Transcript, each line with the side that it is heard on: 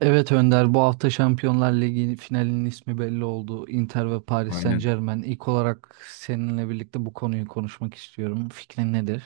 right: Evet Önder, bu hafta Şampiyonlar Ligi finalinin ismi belli oldu. Inter ve Paris
left: Aynen.
right: Saint-Germain. İlk olarak seninle birlikte bu konuyu konuşmak istiyorum. Fikrin nedir?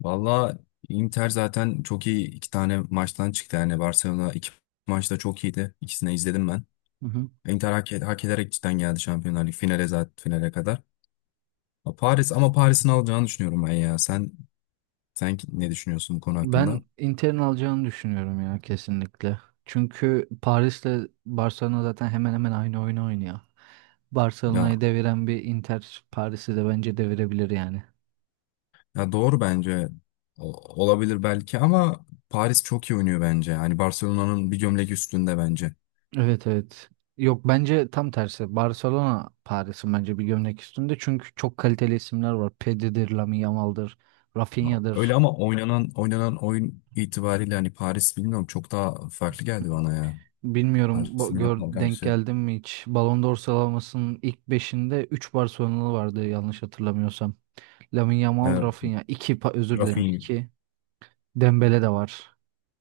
left: Valla, Inter zaten çok iyi iki tane maçtan çıktı. Yani Barcelona iki maçta çok iyiydi. İkisini izledim ben.
right: Hı hı.
left: Inter hak ederek cidden geldi Şampiyonlar Ligi finale zaten finale kadar. Ha, Paris ama Paris'in alacağını düşünüyorum ben ya. Sen ne düşünüyorsun bu konu hakkında?
right: Ben Inter'in alacağını düşünüyorum ya, kesinlikle. Çünkü Paris'le Barcelona zaten hemen hemen aynı oyunu oynuyor. Barcelona'yı
left: Ya
right: deviren bir Inter Paris'i de bence devirebilir yani.
left: ya, doğru bence. Olabilir belki ama Paris çok iyi oynuyor bence. Hani Barcelona'nın bir gömlek üstünde bence.
right: Evet, evet. Yok, bence tam tersi. Barcelona Paris'in bence bir gömlek üstünde. Çünkü çok kaliteli isimler var. Pedri'dir, Lamine Yamal'dır,
left: Öyle
right: Rafinha'dır.
left: ama oynanan oyun itibariyle hani Paris bilmiyorum çok daha farklı geldi bana ya.
right: Bilmiyorum,
left: Arsenal'e
right: denk
left: karşı
right: geldim mi hiç? Ballon d'Or sıralamasının ilk beşinde 3 Barcelonalı vardı yanlış hatırlamıyorsam. Lamine Yamal,
left: e,
right: Rafinha. 2, özür dilerim,
left: Rafinha,
right: 2 Dembele de var.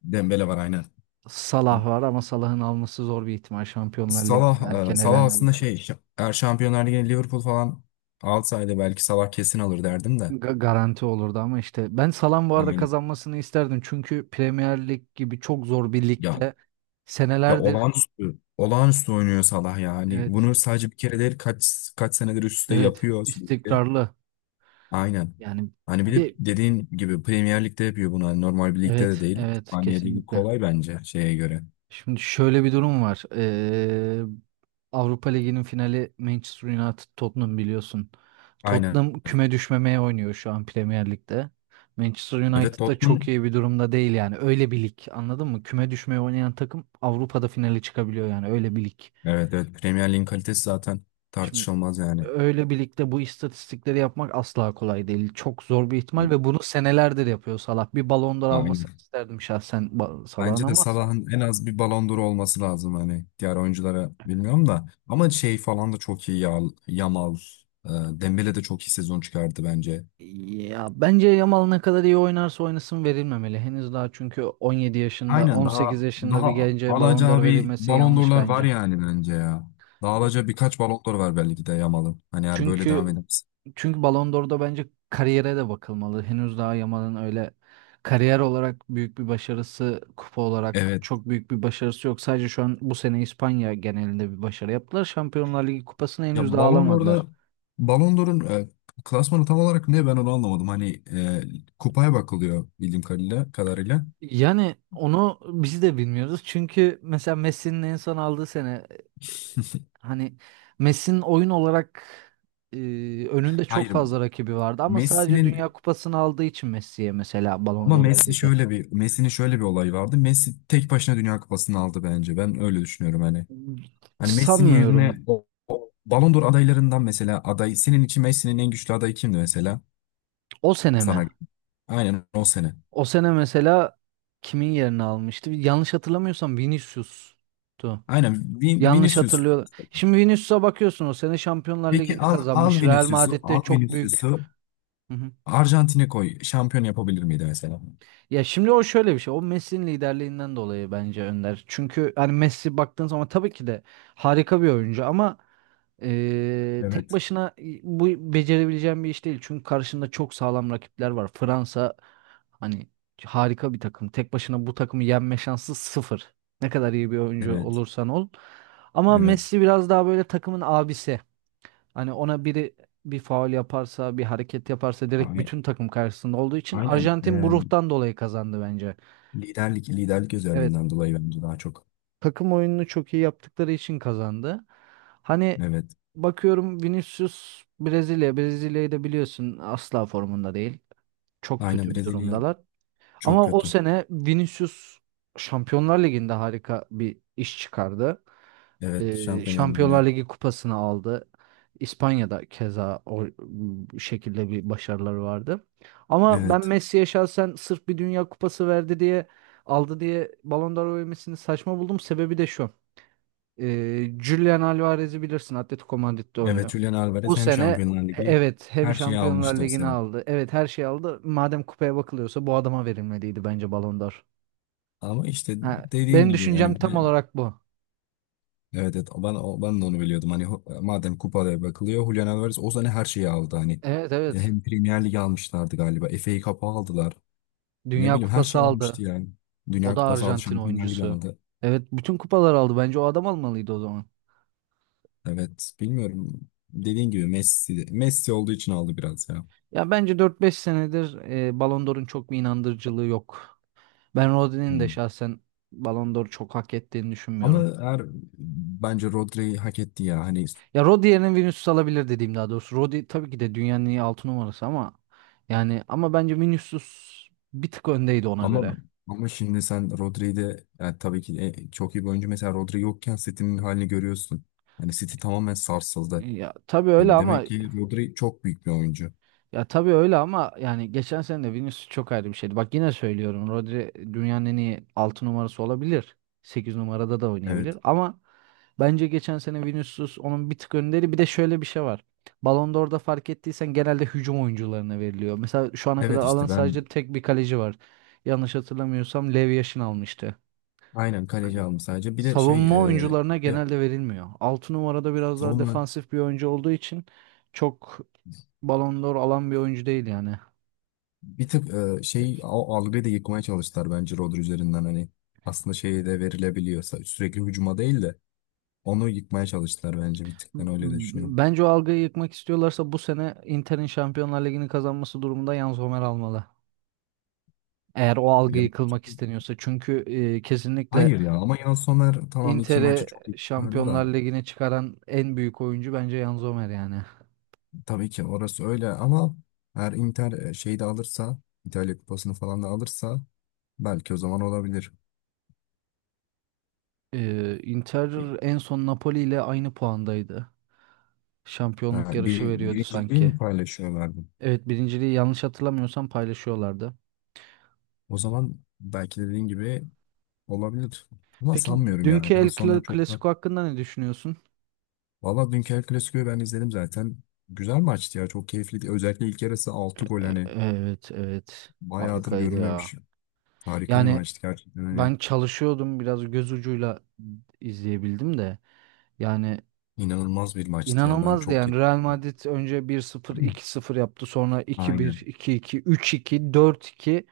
left: Dembele var aynen.
right: Salah var ama Salah'ın alması zor bir ihtimal, Şampiyonlar Ligi'nde
left: Salah,
right: erken
left: Salah
right: elendiği
left: aslında
right: için.
left: eğer Şampiyonlar Ligi'ne Liverpool falan alsaydı belki Salah kesin alır derdim de.
right: Garanti olurdu ama işte ben Salah'ın bu arada
left: Aynen.
right: kazanmasını isterdim. Çünkü Premier Lig gibi çok zor bir
left: Ya
right: ligde
left: ya,
right: senelerdir,
left: olağanüstü oynuyor Salah ya. Hani
right: evet,
left: bunu sadece bir kere değil kaç senedir üst üste
right: evet,
left: yapıyor sürekli.
right: istikrarlı
left: Aynen.
right: yani.
left: Hani bir de
right: bir
left: dediğin gibi Premier Lig'de yapıyor bunu. Hani normal bir ligde de
right: evet,
left: değil.
right: evet,
left: İspanya Ligi
right: kesinlikle.
left: kolay bence şeye göre.
right: Şimdi şöyle bir durum var. Avrupa Ligi'nin finali Manchester United Tottenham, biliyorsun.
left: Aynen.
right: Tottenham küme düşmemeye oynuyor şu an Premier Lig'de. Manchester
left: Evet
right: United da çok
left: Tottenham.
right: iyi bir durumda değil yani. Öyle bir lig, anladın mı? Küme düşmeye oynayan takım Avrupa'da finale çıkabiliyor, yani öyle bir lig.
left: Evet evet, Premier Lig'in kalitesi zaten
right: Şimdi
left: tartışılmaz yani.
right: öyle bir ligde bu istatistikleri yapmak asla kolay değil. Çok zor bir ihtimal
left: Evet,
right: ve bunu senelerdir yapıyor Salah. Bir Ballon d'Or
left: aynen.
right: almasını isterdim şahsen, Salah'ın
left: Bence de
right: ama.
left: Salah'ın en az bir Ballon d'Or olması lazım hani diğer oyunculara bilmiyorum da ama şey falan da çok iyi ya. Yamal, Dembele de çok iyi sezon çıkardı bence.
right: Ya bence Yamal ne kadar iyi oynarsa oynasın verilmemeli. Henüz daha çünkü 17 yaşında,
left: Aynen,
right: 18
left: daha
right: yaşında bir
left: daha
right: gence Ballon
left: alacağı
right: d'Or
left: bir
right: verilmesi
left: Ballon
right: yanlış
left: d'Or'lar var
right: bence.
left: yani bence ya. Daha
right: Ya,
left: alacağı birkaç Ballon d'Or var belki de Yamal'ın. Hani eğer böyle devam
right: çünkü
left: ederse.
right: çünkü Ballon d'Or'da bence kariyere de bakılmalı. Henüz daha Yamal'ın öyle kariyer olarak büyük bir başarısı, kupa olarak
left: Evet.
right: çok büyük bir başarısı yok. Sadece şu an bu sene İspanya genelinde bir başarı yaptılar. Şampiyonlar Ligi kupasını
left: Ya
right: henüz daha
left: Ballon d'Or'da
right: alamadılar.
left: Ballon d'Or'un klasmanı tam olarak ne ben onu anlamadım. Hani kupaya bakılıyor bildiğim kadarıyla.
right: Yani onu biz de bilmiyoruz. Çünkü mesela Messi'nin en son aldığı sene, e, hani Messi'nin oyun olarak, e, önünde çok
left: Hayır
right: fazla rakibi vardı ama sadece
left: Messi'nin
right: Dünya Kupası'nı aldığı için Messi'ye mesela Ballon
left: ama
right: d'Or
left: Messi
right: verildi.
left: şöyle bir. Messi'nin şöyle bir olayı vardı. Messi tek başına Dünya Kupası'nı aldı bence. Ben öyle düşünüyorum hani. Hani Messi'nin yerine
right: Sanmıyorum.
left: o Ballon d'Or adaylarından mesela aday senin için Messi'nin en güçlü adayı kimdi mesela?
right: O sene mi?
left: Sana aynen o sene.
right: O sene mesela kimin yerini almıştı? Yanlış hatırlamıyorsam Vinicius'tu.
left: Aynen.
right: Yanlış
left: Vinicius.
right: hatırlıyorum. Şimdi Vinicius'a bakıyorsun, o sene Şampiyonlar
left: Peki
right: Ligi'ni
left: al
right: kazanmış. Real
left: Vinicius'u,
right: Madrid'de
left: al
right: çok büyük.
left: Vinicius'u. Arjantin'e koy. Şampiyon yapabilir miydi mesela?
right: Ya şimdi o şöyle bir şey. O Messi'nin liderliğinden dolayı bence, Önder. Çünkü hani Messi baktığın zaman tabii ki de harika bir oyuncu ama tek
left: Evet.
right: başına bu becerebileceğim bir iş değil. Çünkü karşında çok sağlam rakipler var. Fransa, hani, harika bir takım. Tek başına bu takımı yenme şansı sıfır. Ne kadar iyi bir oyuncu
left: Evet.
right: olursan ol. Ama
left: Evet.
right: Messi biraz daha böyle takımın abisi. Hani ona biri bir faul yaparsa, bir hareket yaparsa direkt
left: Ay-
right: bütün takım karşısında olduğu için
left: Aynen.
right: Arjantin bu ruhtan dolayı kazandı bence.
left: Liderlik
right: Evet,
left: özelliğinden dolayı bence daha çok.
right: takım oyununu çok iyi yaptıkları için kazandı. Hani
left: Evet.
right: bakıyorum, Vinicius Brezilya, Brezilya'yı da biliyorsun asla formunda değil. Çok
left: Aynen,
right: kötü bir
left: Brezilya
right: durumdalar.
left: çok
right: Ama o
left: kötü.
right: sene Vinicius Şampiyonlar Ligi'nde harika bir iş çıkardı.
left: Evet. Şampiyonlar Ligi'ne.
right: Şampiyonlar Ligi kupasını aldı. İspanya'da keza o, bu şekilde bir başarıları vardı. Ama ben
left: Evet.
right: Messi'ye şahsen, sırf bir Dünya Kupası verdi diye aldı diye Ballon d'Or vermesini saçma buldum. Sebebi de şu. Julian Alvarez'i bilirsin, Atletico Madrid'de
left: Evet.
right: oynuyor.
left: Julian
right: O
left: Alvarez hem
right: sene,
left: Şampiyonlar Ligi,
right: evet, hem
left: her şeyi
right: Şampiyonlar
left: almıştı o
right: Ligi'ni
left: sene.
right: aldı. Evet, her şeyi aldı. Madem kupaya bakılıyorsa bu adama verilmeliydi bence Ballon d'Or.
left: Ama işte
right: Ha,
left: dediğin
right: benim
left: gibi
right: düşüncem
left: yani
right: tam olarak bu.
left: evet, ben de onu biliyordum. Hani madem kupada bakılıyor Julian Alvarez o sene her şeyi aldı. Hani
right: Evet, evet.
left: hem Premier Lig almışlardı galiba. FA Cup'ı aldılar. Ne
right: Dünya
left: bileyim her
right: Kupası
left: şey almıştı
right: aldı.
left: yani.
right: O
left: Dünya
right: da
left: Kupası aldı,
right: Arjantin
left: Şampiyonlar Ligi
right: oyuncusu.
left: aldı.
right: Evet, bütün kupalar aldı. Bence o adam almalıydı o zaman.
left: Evet, bilmiyorum. Dediğin gibi Messi Messi olduğu için aldı biraz ya.
right: Ya bence dört beş senedir, Ballon d'Or'un çok bir inandırıcılığı yok. Ben Rodri'nin de
left: Hmm.
right: şahsen Ballon d'Or çok hak ettiğini
left: Ama
right: düşünmüyorum.
left: eğer bence Rodri'yi hak etti ya. Hani
right: Ya, Rodri yerine Vinicius alabilir dediğim, daha doğrusu. Rodri tabii ki de dünyanın en iyi 6 numarası ama, yani ama bence Vinicius bir tık öndeydi ona göre.
left: ama ama şimdi sen Rodri'yi de yani tabii ki çok iyi bir oyuncu. Mesela Rodri yokken City'nin halini görüyorsun. Hani City tamamen sarsıldı.
right: Ya tabii öyle
left: Hani
right: ama
left: demek ki Rodri çok büyük bir oyuncu.
right: Ya tabii öyle ama yani geçen sene de Vinicius çok ayrı bir şeydi. Bak, yine söylüyorum, Rodri dünyanın en iyi 6 numarası olabilir, 8 numarada da oynayabilir
left: Evet.
right: ama bence geçen sene Vinicius onun bir tık önderi. Bir de şöyle bir şey var. Ballon d'Or'da fark ettiysen genelde hücum oyuncularına veriliyor. Mesela şu ana kadar
left: Evet
right: alan
left: işte ben
right: sadece tek bir kaleci var. Yanlış hatırlamıyorsam Lev Yashin almıştı.
left: aynen kaleci
right: Hani
left: aldım sadece. Bir de şey,
right: savunma
left: e,
right: oyuncularına
left: de,
right: genelde verilmiyor. 6 numarada biraz daha
left: savunma.
right: defansif bir oyuncu olduğu için çok Ballon d'Or alan bir oyuncu değil yani.
left: Bir tık şey, o algıyı da yıkmaya çalıştılar bence Rodri üzerinden hani aslında şeyi de verilebiliyorsa sürekli hücuma değil de onu yıkmaya çalıştılar bence bir tık, ben öyle de düşünüyorum.
right: Bence o algıyı yıkmak istiyorlarsa bu sene Inter'in Şampiyonlar Ligi'ni kazanması durumunda Jan Sommer almalı. Eğer o algı
left: Ya,
right: yıkılmak isteniyorsa. Çünkü, kesinlikle
left: hayır ya, ama Yan Somer tamam iki maçı
right: Inter'e
left: çok iyi çıkardı
right: Şampiyonlar
left: da
right: Ligi'ne çıkaran en büyük oyuncu bence Jan Sommer yani.
left: tabii ki orası öyle ama eğer Inter şeyi de alırsa, İtalya Kupası'nı falan da alırsa belki o zaman olabilir.
right: Inter en son Napoli ile aynı puandaydı. Şampiyonluk yarışı veriyordu
left: Birinciliği
right: sanki.
left: mi paylaşıyorlardı?
right: Evet, birinciliği yanlış hatırlamıyorsam paylaşıyorlardı.
left: O zaman belki dediğin gibi olabilir. Ama
right: Peki,
left: sanmıyorum yani.
right: dünkü
left: Yan Somer çok da.
right: Clasico hakkında ne düşünüyorsun?
left: Valla dünkü El Clasico'yu ben izledim zaten. Güzel maçtı ya. Çok keyifliydi. Özellikle ilk yarısı 6 gol hani
right: Evet, evet,
left: bayağıdır
right: harikaydı ya.
left: görülmemiş. Harika bir
right: Yani,
left: maçtı gerçekten. Hani
right: ben çalışıyordum, biraz göz ucuyla izleyebildim de, yani
left: inanılmaz bir maçtı ya. Ben
right: inanılmazdı
left: çok
right: yani. Real Madrid önce 1-0, iki sıfır yaptı, sonra 2-1,
left: aynen.
right: 2-2, 3-2, 4-2.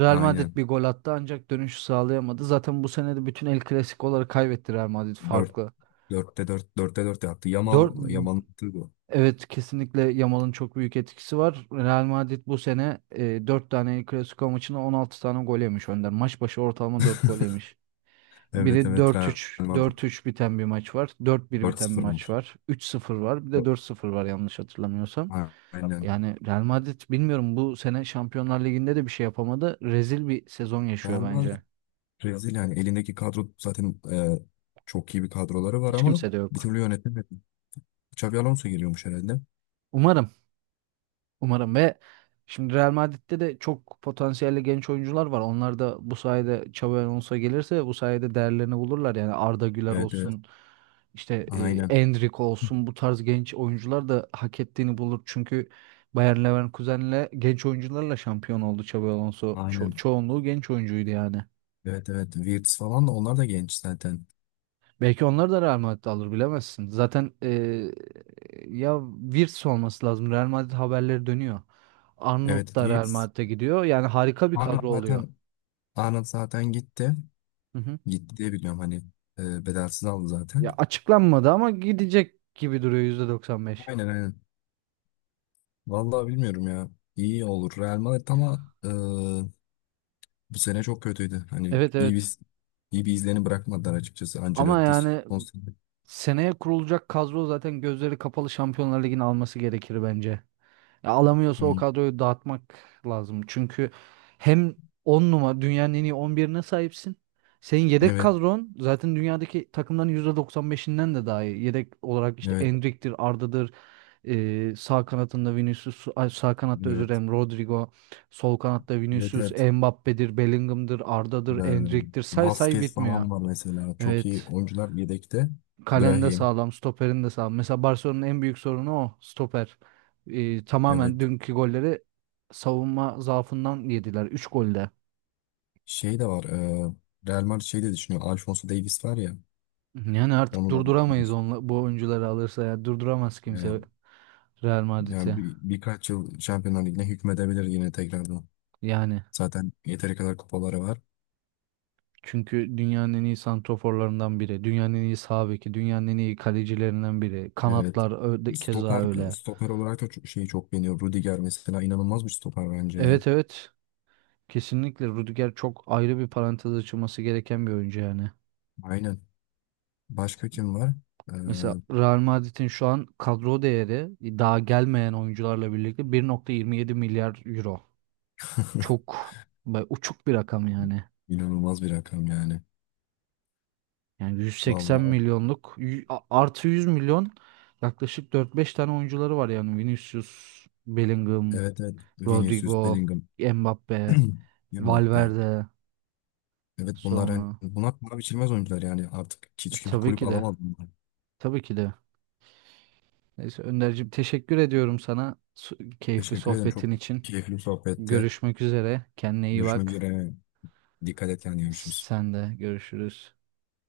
right: Real Madrid
left: Aynen.
right: bir gol attı ancak dönüşü sağlayamadı. Zaten bu sene de bütün El Clasico'ları kaybetti Real Madrid
left: Dört,
right: farklı.
left: dörtte dört yaptı. Yamal
right: 4
left: Yamal'ın attığı bu.
right: evet, kesinlikle Yamal'ın çok büyük etkisi var. Real Madrid bu sene, 4 tane El Clasico maçına 16 tane gol yemiş, Önder. Maç başı ortalama 4 gol yemiş.
left: Evet
right: Biri
left: evet
right: dört
left: Real
right: üç
left: Madrid
right: dört üç biten bir maç var. Dört 1 biten bir
left: 4-0 olmuş.
right: maç var. 3-0 var. Bir de 4-0 var yanlış hatırlamıyorsam.
left: Aynen.
right: Yani Real Madrid, bilmiyorum, bu sene Şampiyonlar Ligi'nde de bir şey yapamadı. Rezil bir sezon
left: Real
right: yaşıyor
left: Madrid
right: bence.
left: rezil yani elindeki kadro zaten, çok iyi bir kadroları var
right: Hiç
left: ama
right: kimse de
left: bir
right: yok.
left: türlü yönetemedi. Xabi Alonso geliyormuş herhalde.
right: Umarım. Umarım ve şimdi Real Madrid'de de çok potansiyelli genç oyuncular var. Onlar da bu sayede, Xabi Alonso gelirse, bu sayede değerlerini bulurlar. Yani Arda Güler
left: Evet evet.
right: olsun, işte,
left: Aynen.
right: Endrick olsun, bu tarz genç oyuncular da hak ettiğini bulur. Çünkü Bayer Leverkusen'le genç oyuncularla şampiyon oldu Xabi Alonso.
left: Aynen.
right: Çoğunluğu genç oyuncuydu yani.
left: Evet evet. Wirtz falan da, onlar da genç zaten.
right: Belki onları da Real Madrid alır, bilemezsin. Zaten ya, Wirtz olması lazım. Real Madrid haberleri dönüyor.
left: Evet
right: Arnold da Real
left: Wirtz.
right: Madrid'e gidiyor. Yani harika bir
left: Arnold
right: kadro oluyor.
left: zaten Arnold zaten gitti.
right: Hı hı.
left: Gitti diye biliyorum hani bedelsiz aldı zaten.
right: Ya açıklanmadı ama gidecek gibi duruyor %95.
left: Aynen aynen. Vallahi bilmiyorum ya. İyi olur. Real Madrid ama bu sene çok kötüydü. Hani
right: Evet,
left: iyi
right: evet.
left: bir iyi bir izlerini bırakmadılar açıkçası.
right: Ama
left: Ancelotti
right: yani
left: son sene.
right: seneye kurulacak kadro zaten gözleri kapalı Şampiyonlar Ligi'ni alması gerekir bence. Ya alamıyorsa
left: Hı.
right: o kadroyu dağıtmak lazım. Çünkü hem 10 numara dünyanın en iyi 11'ine sahipsin. Senin yedek
left: Evet
right: kadron zaten dünyadaki takımların %95'inden de daha iyi. Yedek olarak işte
left: evet
right: Endrick'tir, Arda'dır, sağ kanatında Vinicius, ay, sağ kanatta özür
left: evet.
right: dilerim, Rodrigo, sol kanatta
left: Evet
right: Vinicius,
left: evet.
right: Mbappe'dir, Bellingham'dır,
left: E,
right: Arda'dır, Endrick'tir. Say say
left: Vasquez
right: bitmiyor.
left: falan var mesela. Çok iyi
right: Evet.
left: oyuncular yedekte.
right: Kalen de
left: Brahim.
right: sağlam, stoperin de sağlam. Mesela Barcelona'nın en büyük sorunu o, stoper. Tamamen
left: Evet.
right: dünkü golleri savunma zaafından yediler, üç golde.
left: Şey de var. Real Madrid şey de düşünüyor. Alphonso Davies var ya.
right: Yani artık
left: Onu da
right: durduramayız
left: alabilir.
right: onla, bu oyuncuları alırsa ya, durduramaz
left: Evet.
right: kimse Real
left: Yani
right: Madrid'i.
left: birkaç yıl Şampiyonlar Ligi'ne hükmedebilir yine tekrardan.
right: Yani
left: Zaten yeteri kadar kupaları var.
right: çünkü dünyanın en iyi santroforlarından biri, dünyanın en iyi sağ beki, dünyanın en iyi kalecilerinden biri.
left: Evet.
right: Kanatlar öyle, keza
left: Stoper,
right: öyle.
left: stoper olarak da şeyi çok beğeniyor. Rudiger mesela inanılmaz bir stoper bence ya.
right: Evet, evet, kesinlikle Rudiger çok ayrı bir parantez açılması gereken bir oyuncu yani.
left: Aynen. Başka kim var? E,
right: Mesela Real Madrid'in şu an kadro değeri, daha gelmeyen oyuncularla birlikte, 1,27 milyar euro. Çok uçuk bir rakam yani.
left: inanılmaz bir rakam yani.
right: Yani 180
left: Vallahi
right: milyonluk artı 100 milyon, yaklaşık dört beş tane oyuncuları var yani. Vinicius, Bellingham,
left: evet evet. Vinicius,
right: Rodrigo,
left: Bellingham,
right: Mbappe,
left: Mbappe.
right: Valverde
left: Evet bunlar yani
right: sonra.
left: bunlar para biçilmez oyuncular yani artık hiç kimse
right: Tabii
left: kulüp
right: ki de.
left: alamadı bunları.
right: Tabii ki de. Neyse Önderciğim, teşekkür ediyorum sana, keyifli
left: Teşekkür ederim,
right: sohbetin
left: çok
right: için.
left: keyifli bir sohbetti.
right: Görüşmek üzere. Kendine iyi
left: Görüşmek
right: bak.
left: üzere. Dikkat et kendine, görüşürüz.
right: Sen de, görüşürüz.